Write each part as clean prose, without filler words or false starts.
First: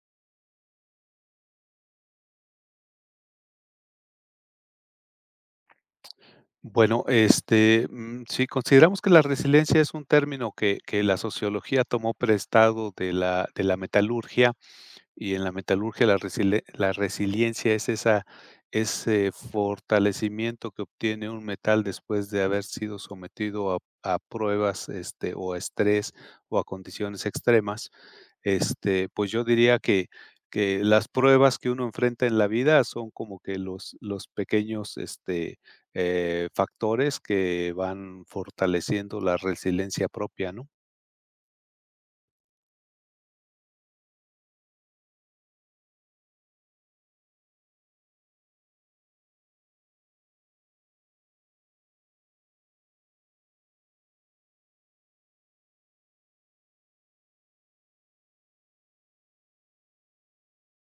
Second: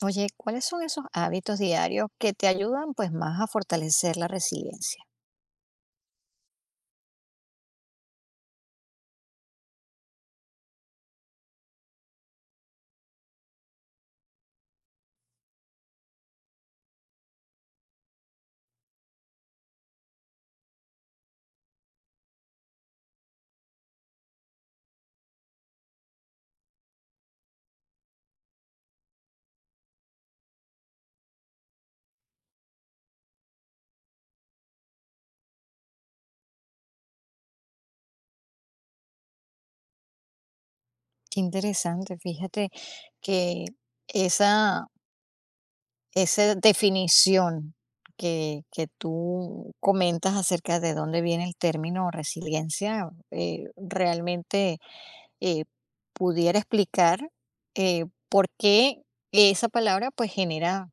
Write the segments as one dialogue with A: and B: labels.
A: Oye, ¿cuáles son esos hábitos diarios que te ayudan pues más a fortalecer la resiliencia?
B: Bueno, si consideramos que la resiliencia es un término que la sociología tomó prestado de la metalurgia, y en la metalurgia la resiliencia es ese fortalecimiento que obtiene un metal después de haber sido sometido a pruebas, o a estrés o a condiciones extremas. Pues yo diría que las pruebas que uno enfrenta en la vida son como que los pequeños factores que van fortaleciendo la resiliencia propia, ¿no?
A: Qué interesante, fíjate que esa, esa definición que tú comentas acerca de dónde viene el término resiliencia, realmente eh, pudiera explicar por qué esa palabra pues genera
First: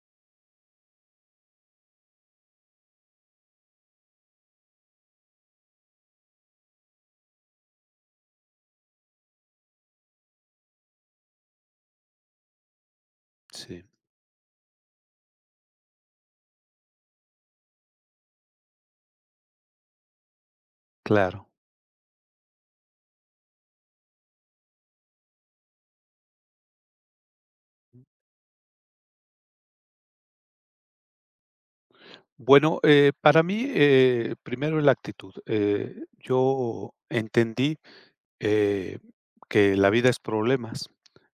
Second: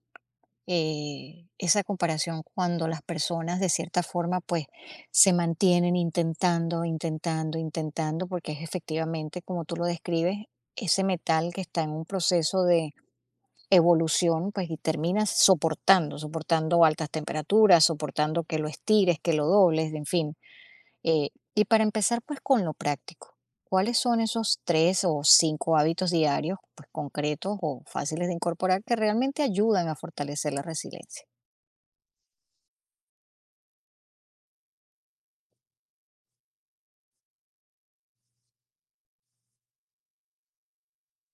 A: esa comparación cuando las personas de cierta forma pues se mantienen intentando, intentando, intentando, porque es efectivamente, como tú lo describes, ese metal que está en un proceso de
B: Sí,
A: evolución, pues y terminas soportando, soportando altas temperaturas, soportando que lo estires, que lo dobles, en fin. Eh,
B: claro.
A: y para empezar pues con lo práctico, ¿cuáles son esos tres o cinco hábitos diarios pues concretos o fáciles de incorporar que realmente ayudan a fortalecer la resiliencia?
B: Bueno, para mí, primero la actitud. Yo entendí eh, que la vida es problemas.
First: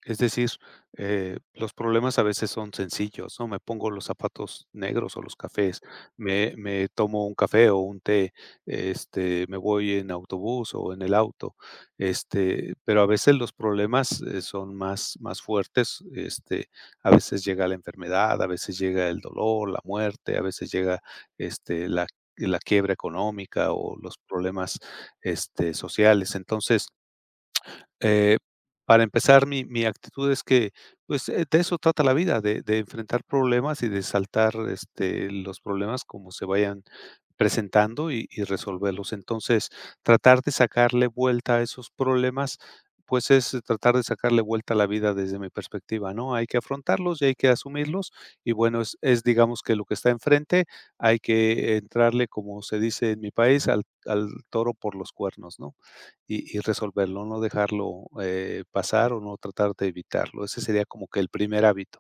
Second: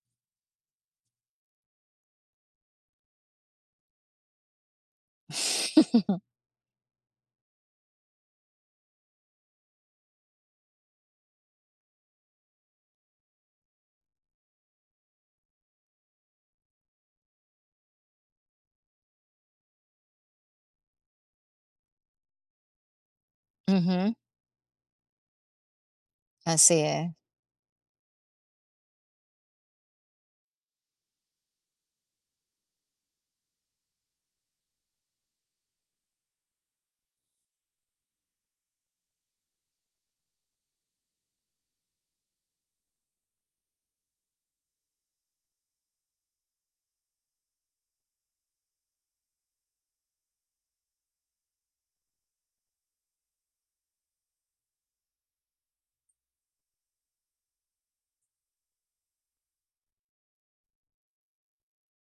B: Es decir, los problemas a veces son sencillos, ¿no? Me pongo los zapatos negros o los cafés. Me tomo un café o un té. Me voy en autobús o en el auto. Pero a veces los problemas son más, más fuertes. A veces llega la enfermedad, a veces llega el dolor, la muerte, a veces llega este, la, la quiebra económica o
A: Ujú,
B: los problemas sociales.
A: así
B: Entonces,
A: es,
B: eh, para empezar, mi actitud es que, pues, de eso trata la vida, de enfrentar problemas y de saltar los problemas como se vayan presentando y resolverlos. Entonces, tratar de sacarle vuelta a esos problemas, pues, es tratar de sacarle vuelta a la vida desde mi perspectiva, ¿no? Hay que afrontarlos y hay que asumirlos, y bueno, digamos, que lo que está enfrente hay que entrarle, como se dice en mi país, al toro por los cuernos, ¿no? Y resolverlo, no dejarlo pasar o no tratar de evitarlo. Ese sería como que el primer hábito.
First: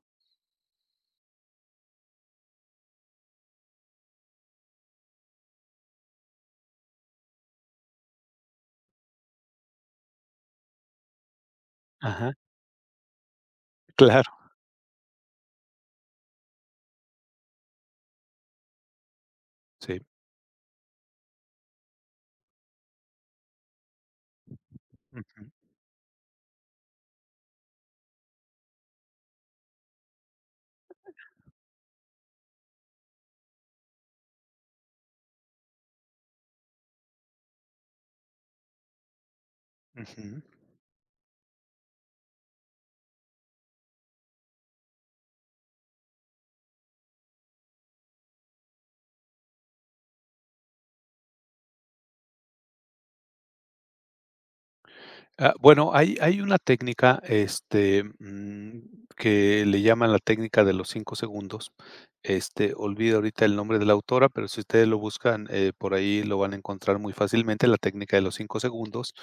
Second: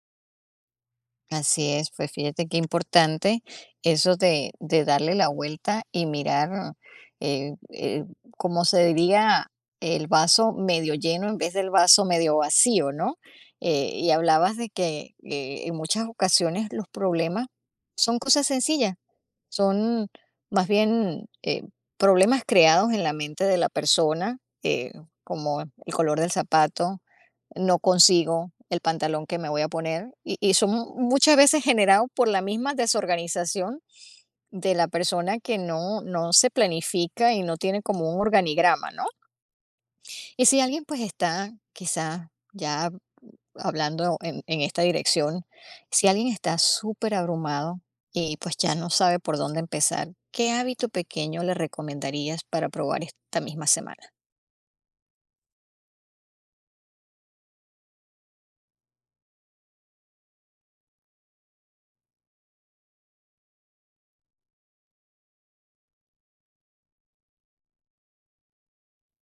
A: así es. Pues fíjate qué importante eso de darle la vuelta y mirar, eh, eh, como se diría, el vaso medio lleno en vez del vaso
B: Ajá,
A: medio vacío, ¿no? Eh, y
B: claro.
A: hablabas de que en muchas ocasiones los problemas son cosas sencillas.
B: Sí.
A: Son más bien, problemas creados en la mente de la persona,
B: Ujú,
A: como el color del zapato, no consigo el pantalón que me voy a poner, y son muchas veces generados por la misma desorganización de la persona que no se planifica y no tiene como un organigrama, ¿no?
B: ujú.
A: Y si alguien, pues, está quizás ya hablando en esta dirección, si alguien está súper abrumado y pues ya no sabe por dónde empezar, ¿qué hábito pequeño le recomendarías para probar esta misma semana?
B: Ah, bueno, hay una técnica, que le llaman la técnica de los 5 segundos. Olvido ahorita el nombre de la autora, pero si ustedes lo buscan, por ahí lo van a encontrar muy fácilmente, la técnica de los 5 segundos.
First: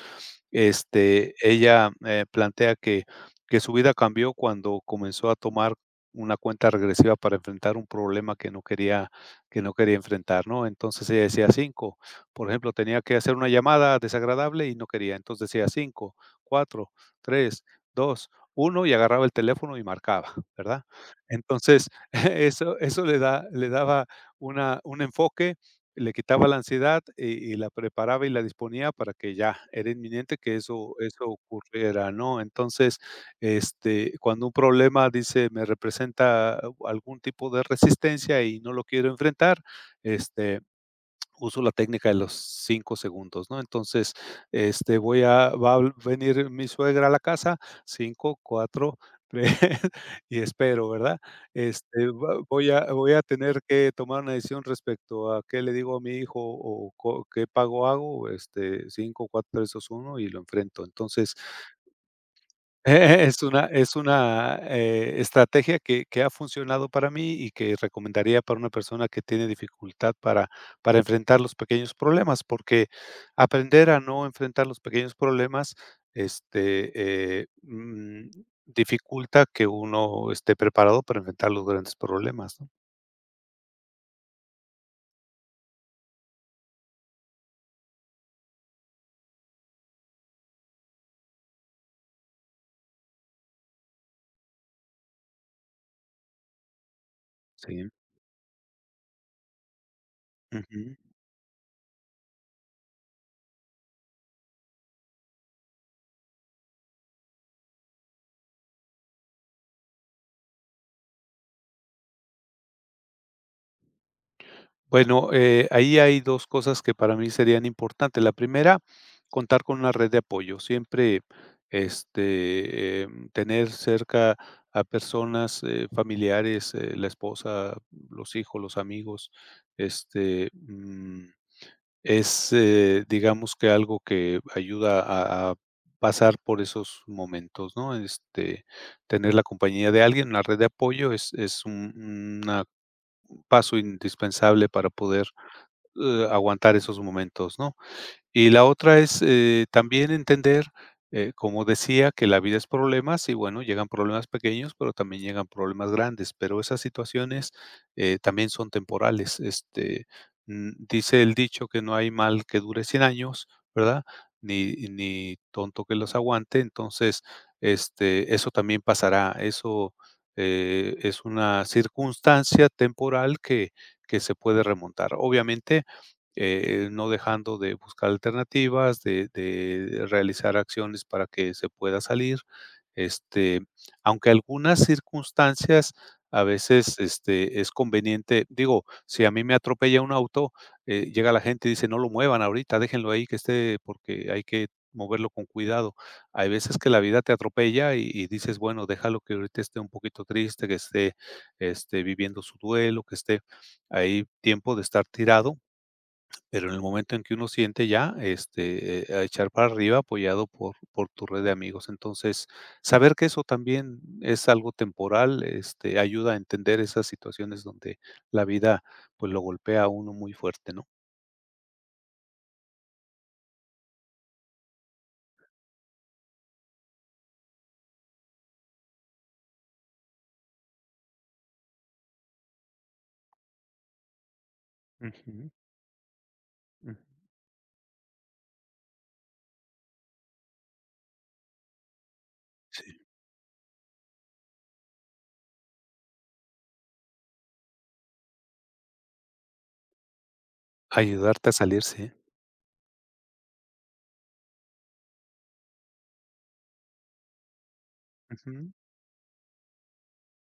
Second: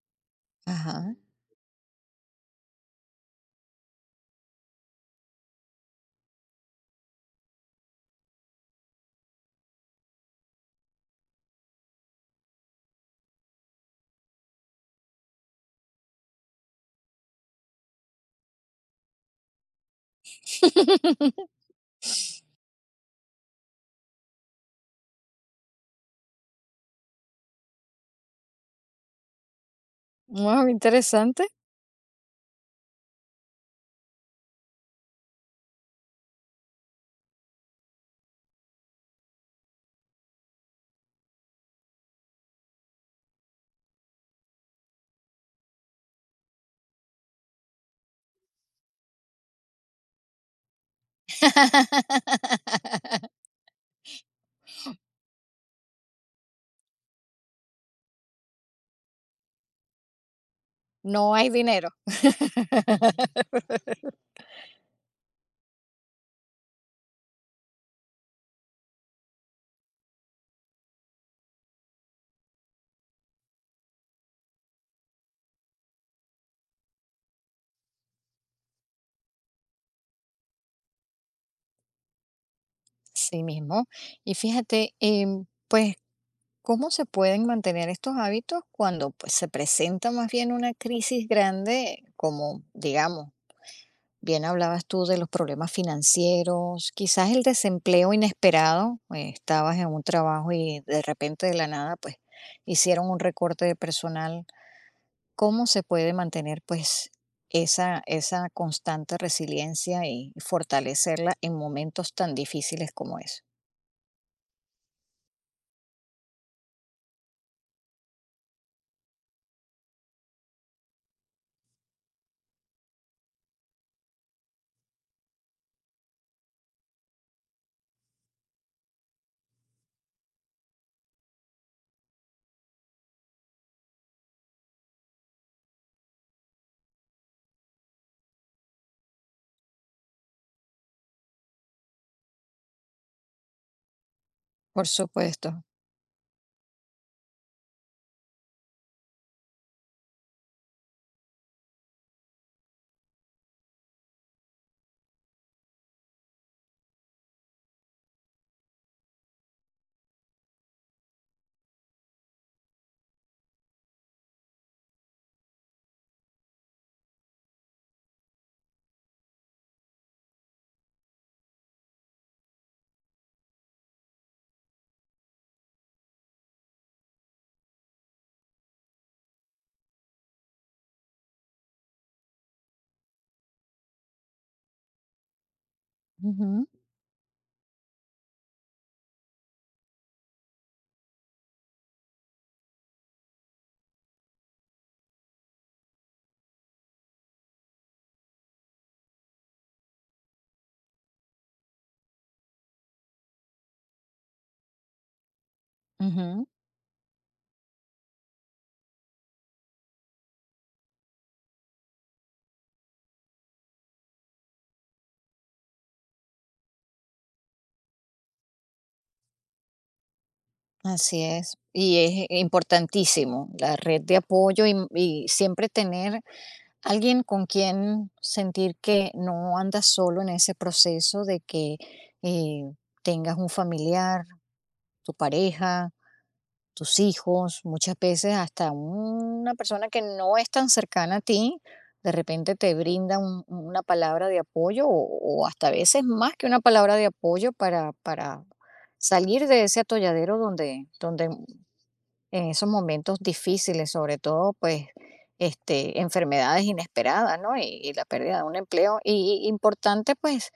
A: Ajá.
B: Ella plantea que su vida cambió cuando comenzó a tomar una cuenta regresiva para enfrentar un problema que no quería enfrentar, ¿no? Entonces ella decía: 5. Por ejemplo, tenía que hacer una llamada desagradable y no quería. Entonces decía cinco, cuatro, tres, dos, uno, y agarraba el teléfono y marcaba, ¿verdad? Entonces, eso le daba una un enfoque, le quitaba la ansiedad y la preparaba y la disponía, para que ya era inminente que
A: Wow,
B: eso
A: interesante.
B: ocurriera, ¿no? Entonces, cuando un problema, dice, me representa algún tipo de resistencia y no lo quiero enfrentar, este uso la técnica de los 5 segundos, ¿no? Entonces, voy a va a venir mi suegra a la casa, 5, cuatro, 3 y espero, ¿verdad? Va voy a voy a tener que tomar una decisión respecto a qué le digo a mi hijo o co qué pago hago, cinco, cuatro, tres, dos, uno, y lo enfrento. Entonces,
A: No hay dinero.
B: Es una estrategia que ha funcionado para mí y que recomendaría para una persona que tiene dificultad para enfrentar los pequeños problemas, porque aprender a no enfrentar los pequeños problemas este, eh, mm, dificulta que uno esté preparado para enfrentar los grandes problemas, ¿no?
A: Sí mismo. Y fíjate, pues, ¿cómo se pueden mantener estos hábitos cuando pues, se presenta más bien una crisis grande, como digamos, bien, hablabas tú de los problemas financieros, quizás el
B: Sí,
A: desempleo inesperado, estabas en un trabajo y
B: ujú.
A: de repente de la nada, pues hicieron un recorte de personal. ¿Cómo se puede mantener pues esa constante resiliencia y fortalecerla en momentos tan difíciles como eso?
B: Bueno, ahí hay 2 cosas que para mí serían importantes. La primera, contar con una red de apoyo. Siempre, tener cerca a personas, familiares, la esposa, los hijos, los amigos, este, mm, es, digamos, que algo que ayuda a pasar por esos momentos, ¿no? Tener la compañía de alguien, una red de apoyo es un una paso indispensable
A: Por
B: para poder
A: supuesto.
B: aguantar esos momentos, ¿no? Y la otra es, también entender, como decía, que la vida es problemas, y bueno, llegan problemas pequeños, pero también llegan problemas grandes, pero esas situaciones también son temporales. Dice el dicho que no hay mal que dure 100 años, ¿verdad? Ni tonto que los aguante. Entonces, eso también pasará, eso es una circunstancia temporal que se puede remontar. Obviamente, no dejando de buscar alternativas, de realizar acciones para que se pueda salir, este, aunque algunas circunstancias a
A: Ujú.
B: veces, es conveniente. Digo, si a mí me atropella un auto, llega la gente y dice: "No lo muevan ahorita, déjenlo ahí que esté, porque hay que moverlo con cuidado". Hay veces que la vida te atropella y dices: "Bueno, déjalo que ahorita esté un poquito triste, que esté viviendo su duelo, que esté ahí tiempo de estar tirado".
A: Ujú,
B: Pero en el momento en que uno siente ya, a echar para arriba apoyado por tu red de amigos. Entonces, saber que eso también es algo temporal ayuda a entender esas situaciones donde la vida, pues, lo golpea a uno muy fuerte, ¿no?
A: así es. Y es importantísimo la red de apoyo y siempre tener alguien con quien sentir que no andas solo en ese proceso de que, eh, tengas un familiar, tu
B: Ujú,
A: pareja,
B: ujú.
A: tus hijos, muchas veces hasta una persona que no es tan cercana a ti, de repente te
B: Sí.
A: brinda un una palabra de apoyo o hasta a veces más que una palabra de apoyo para salir de ese atolladero donde
B: Ayudarte a salir, sí.
A: en esos momentos difíciles, sobre todo, pues, este, enfermedades inesperadas, ¿no? Y la pérdida de un
B: Ujú,
A: empleo. Y importante, pues,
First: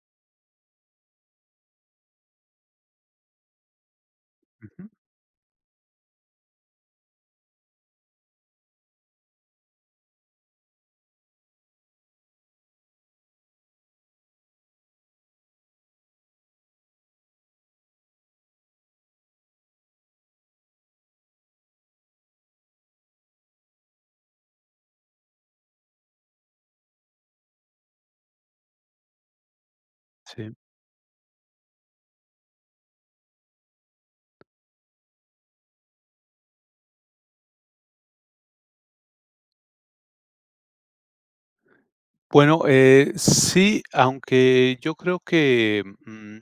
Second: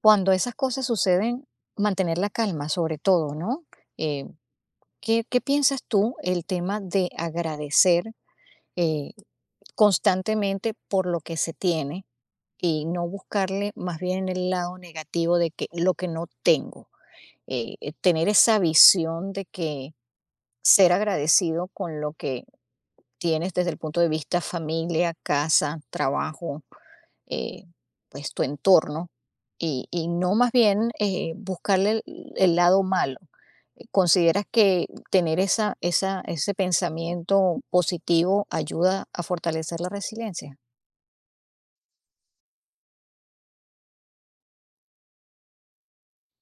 A: cuando esas cosas suceden, mantener la calma, sobre todo, ¿no? Eh,
B: ujú,
A: ¿Qué, qué piensas tú el tema de agradecer eh, constantemente por lo que se tiene y no buscarle más bien el lado negativo de que lo que no tengo? Tener esa visión de que ser agradecido con lo que tienes desde el punto de vista familia, casa, trabajo, eh, pues tu entorno, y no
B: sí.
A: más bien buscarle el lado malo. ¿Consideras que tener esa, esa, ese pensamiento positivo ayuda a fortalecer la resiliencia?
B: Bueno, sí, aunque yo creo que,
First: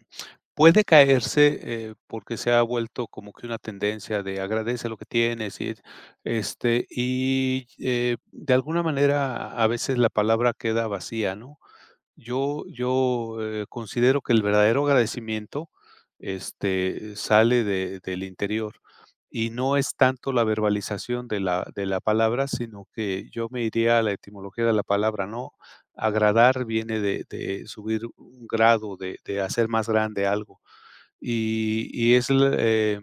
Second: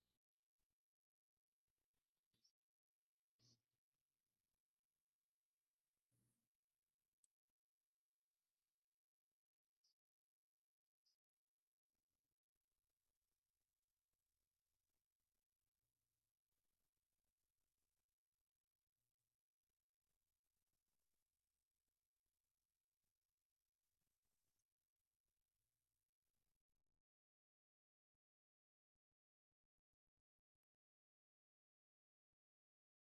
B: puede caerse, porque se ha vuelto como que una tendencia de agradece lo que tienes, y de alguna manera a veces la palabra queda vacía, ¿no? Yo considero que el verdadero agradecimiento sale de del interior, y no es tanto la verbalización de la palabra, sino que yo me iría a la etimología de la palabra, ¿no? Agradar viene de subir un grado, de hacer más grande algo, y es, eh,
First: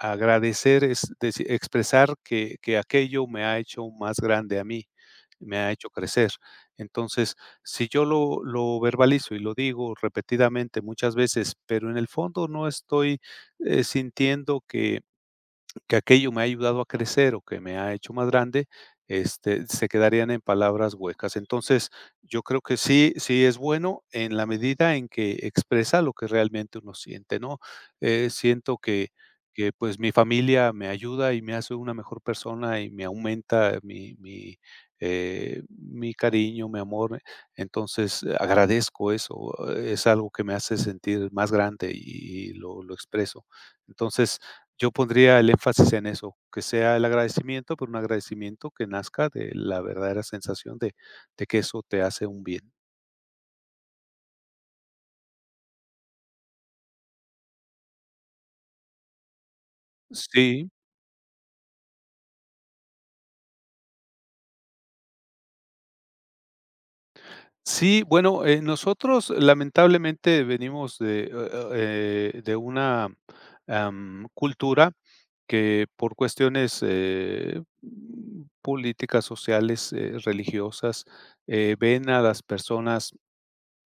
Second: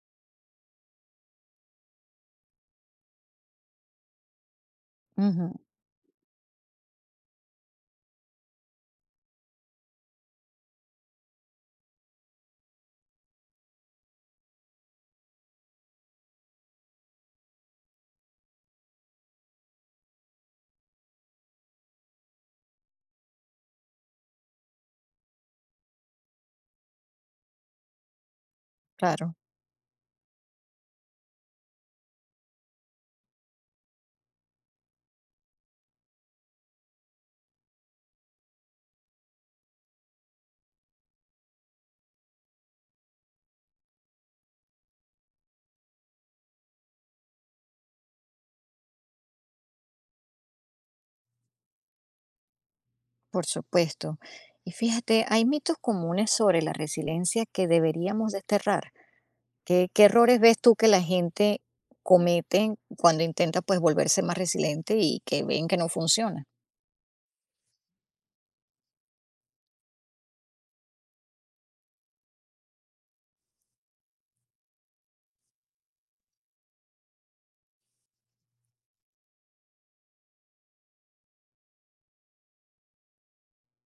B: Agradecer es deci expresar que aquello me ha hecho más grande a mí,
A: Ujú,
B: me ha hecho crecer. Entonces, si yo lo verbalizo y lo digo repetidamente muchas veces, pero en el fondo no estoy sintiendo que aquello me ha ayudado a crecer o que me ha hecho más grande, se quedarían en palabras huecas. Entonces, yo creo que sí, sí es bueno en la medida en que expresa lo que realmente uno siente, ¿no? Siento que,
A: claro,
B: que pues mi familia me ayuda y me hace una mejor persona y me aumenta mi cariño, mi amor. Entonces, agradezco eso. Es algo que me hace sentir más grande y lo expreso. Entonces, yo pondría el énfasis en eso, que sea el agradecimiento, pero un agradecimiento que nazca de la verdadera sensación de que eso te hace un bien.
A: por supuesto. Y fíjate, hay mitos comunes sobre la resiliencia que deberíamos desterrar. ¿Qué, qué errores ves
B: Sí,
A: tú que la gente comete cuando intenta pues volverse más resiliente y que ven que no funciona?
B: sí, bueno, nosotros lamentablemente venimos de una, cultura que, por cuestiones políticas, sociales, religiosas, ven a las personas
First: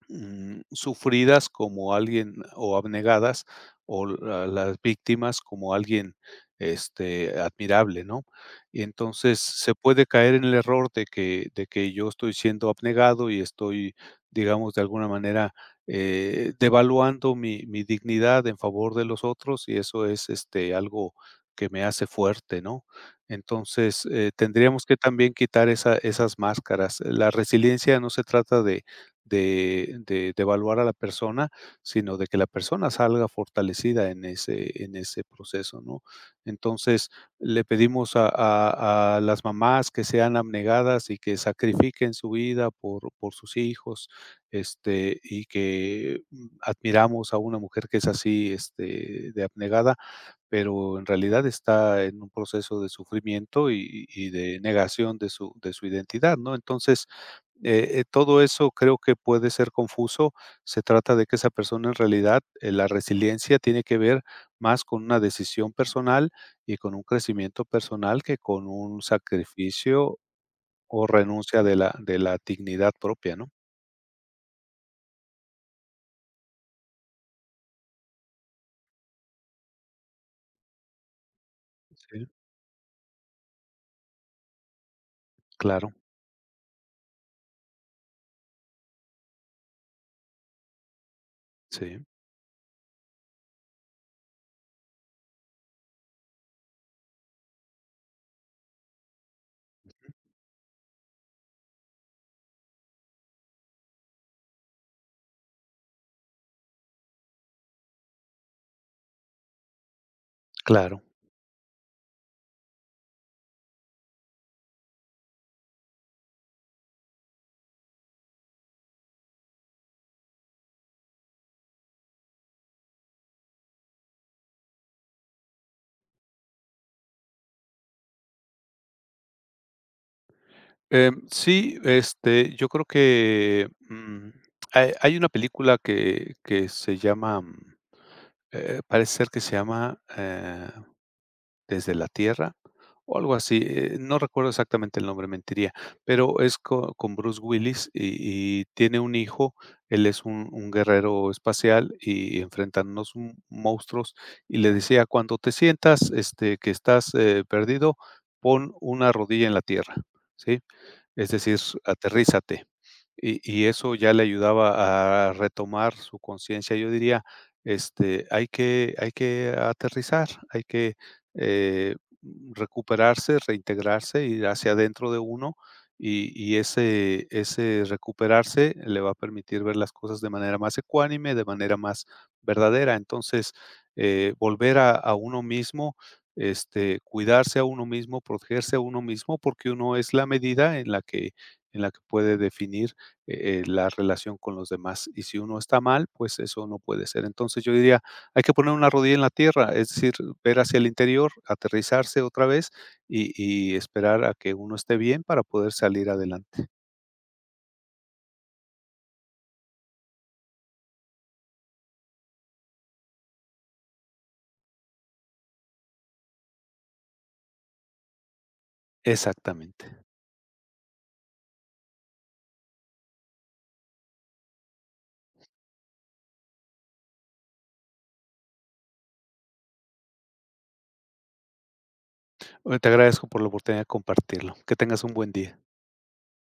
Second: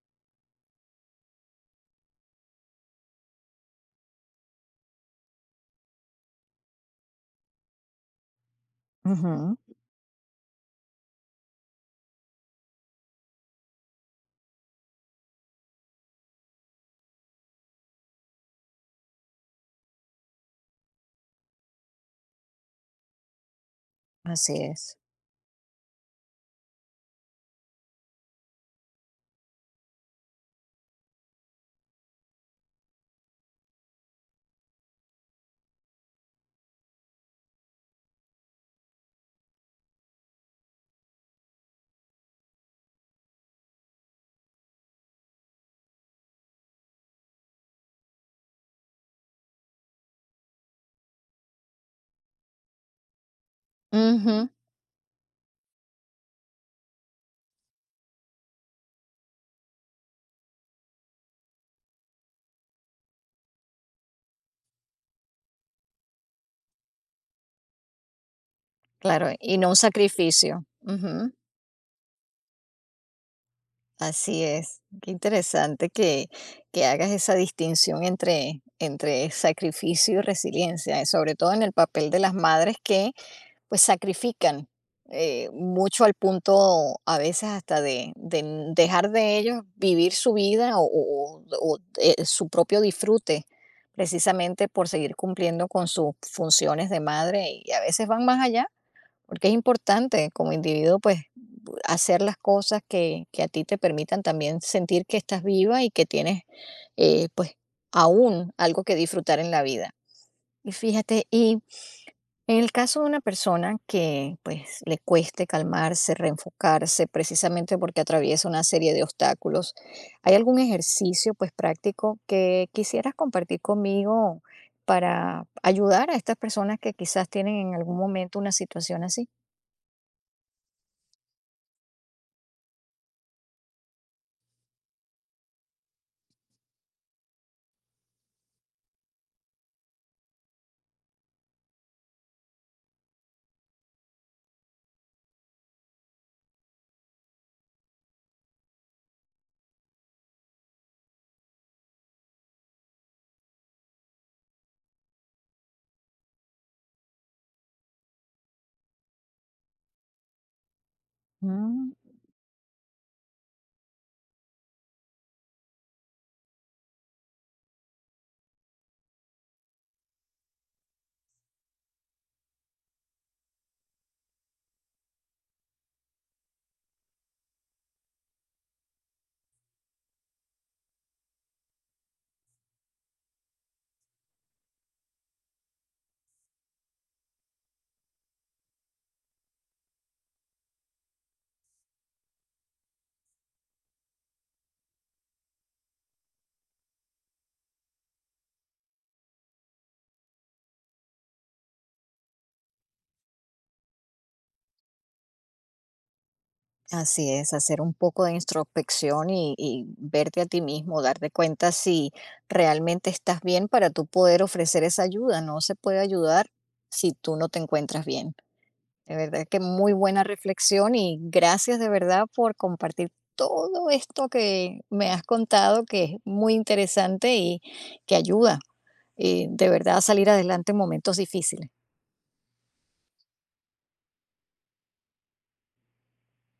B: sufridas como alguien, o abnegadas, o las víctimas, como alguien admirable, ¿no? Y entonces
A: Ujú,
B: se puede caer en el error de que yo estoy siendo abnegado y estoy, digamos, de alguna manera devaluando mi dignidad en favor de los otros, y eso es algo que me hace fuerte, ¿no? Entonces,
A: así
B: tendríamos que
A: es.
B: también quitar esas máscaras. La resiliencia no se trata de evaluar a la persona, sino de que la persona salga fortalecida en ese proceso, ¿no? Entonces, le pedimos a las mamás que sean abnegadas y que sacrifiquen su vida por sus hijos, y que admiramos a una mujer que es así, de abnegada, pero en realidad está en un proceso de sufrimiento y
A: Ujú,
B: de negación de su identidad, ¿no? Entonces, todo eso creo que puede ser confuso. Se trata de que esa persona, en realidad, la resiliencia tiene que ver más con una decisión personal y con un crecimiento personal que con un
A: claro, y no un
B: sacrificio
A: sacrificio.
B: o
A: Ujú,
B: renuncia de la dignidad propia, ¿no?
A: así es. Qué interesante que hagas esa distinción entre, entre sacrificio y resiliencia, sobre todo en el papel de
B: Sí,
A: las madres que pues sacrifican
B: claro,
A: mucho al punto a veces hasta de dejar de ellos vivir su vida o,
B: sí,
A: su propio disfrute, precisamente por seguir cumpliendo con sus funciones de madre y a veces van más allá, porque es importante como individuo pues hacer las cosas que a ti te permitan también sentir que estás viva y que tienes pues aún algo que disfrutar en la vida. Y
B: claro.
A: fíjate, y en el caso de una persona que pues le cueste calmarse, reenfocarse, precisamente porque atraviesa una serie de obstáculos, ¿hay algún ejercicio pues práctico que quisieras compartir conmigo para ayudar a estas personas que quizás tienen en algún momento una situación así?
B: Sí, yo creo que, hay una película que se llama, parece ser que se llama, desde la Tierra, o algo así, no recuerdo exactamente el nombre, mentiría, pero es co con Bruce Willis y tiene un hijo. Él es un guerrero espacial y enfrentan unos m monstruos, y le decía: "Cuando te sientas, que estás perdido, pon una rodilla en la tierra", ¿sí? Es decir,
A: Mm,
B: aterrízate. Y eso ya le ayudaba a retomar su conciencia. Yo diría, hay que aterrizar, hay que eh, recuperarse, reintegrarse, ir hacia adentro de uno, y ese recuperarse le va a permitir ver las cosas de manera más ecuánime, de manera más verdadera. Entonces, volver a uno mismo, cuidarse a uno mismo, protegerse a uno mismo, porque uno es la medida en la que puede definir la relación con los demás. Y si uno está mal, pues eso no puede ser. Entonces yo diría, hay que poner una rodilla en la tierra, es decir, ver hacia el interior, aterrizarse otra vez y, y esperar a que uno esté bien para poder salir adelante.
A: así es, hacer un poco de introspección y verte a ti mismo, darte cuenta si realmente estás bien para tú poder ofrecer esa ayuda. No se puede ayudar si tú no te encuentras bien. De verdad que
B: Exactamente.
A: muy buena reflexión y gracias de verdad por compartir todo esto que me has contado, que es muy interesante y que ayuda de verdad a salir adelante en momentos difíciles.
B: Bueno, te agradezco por la oportunidad de compartirlo. Que tengas un buen día.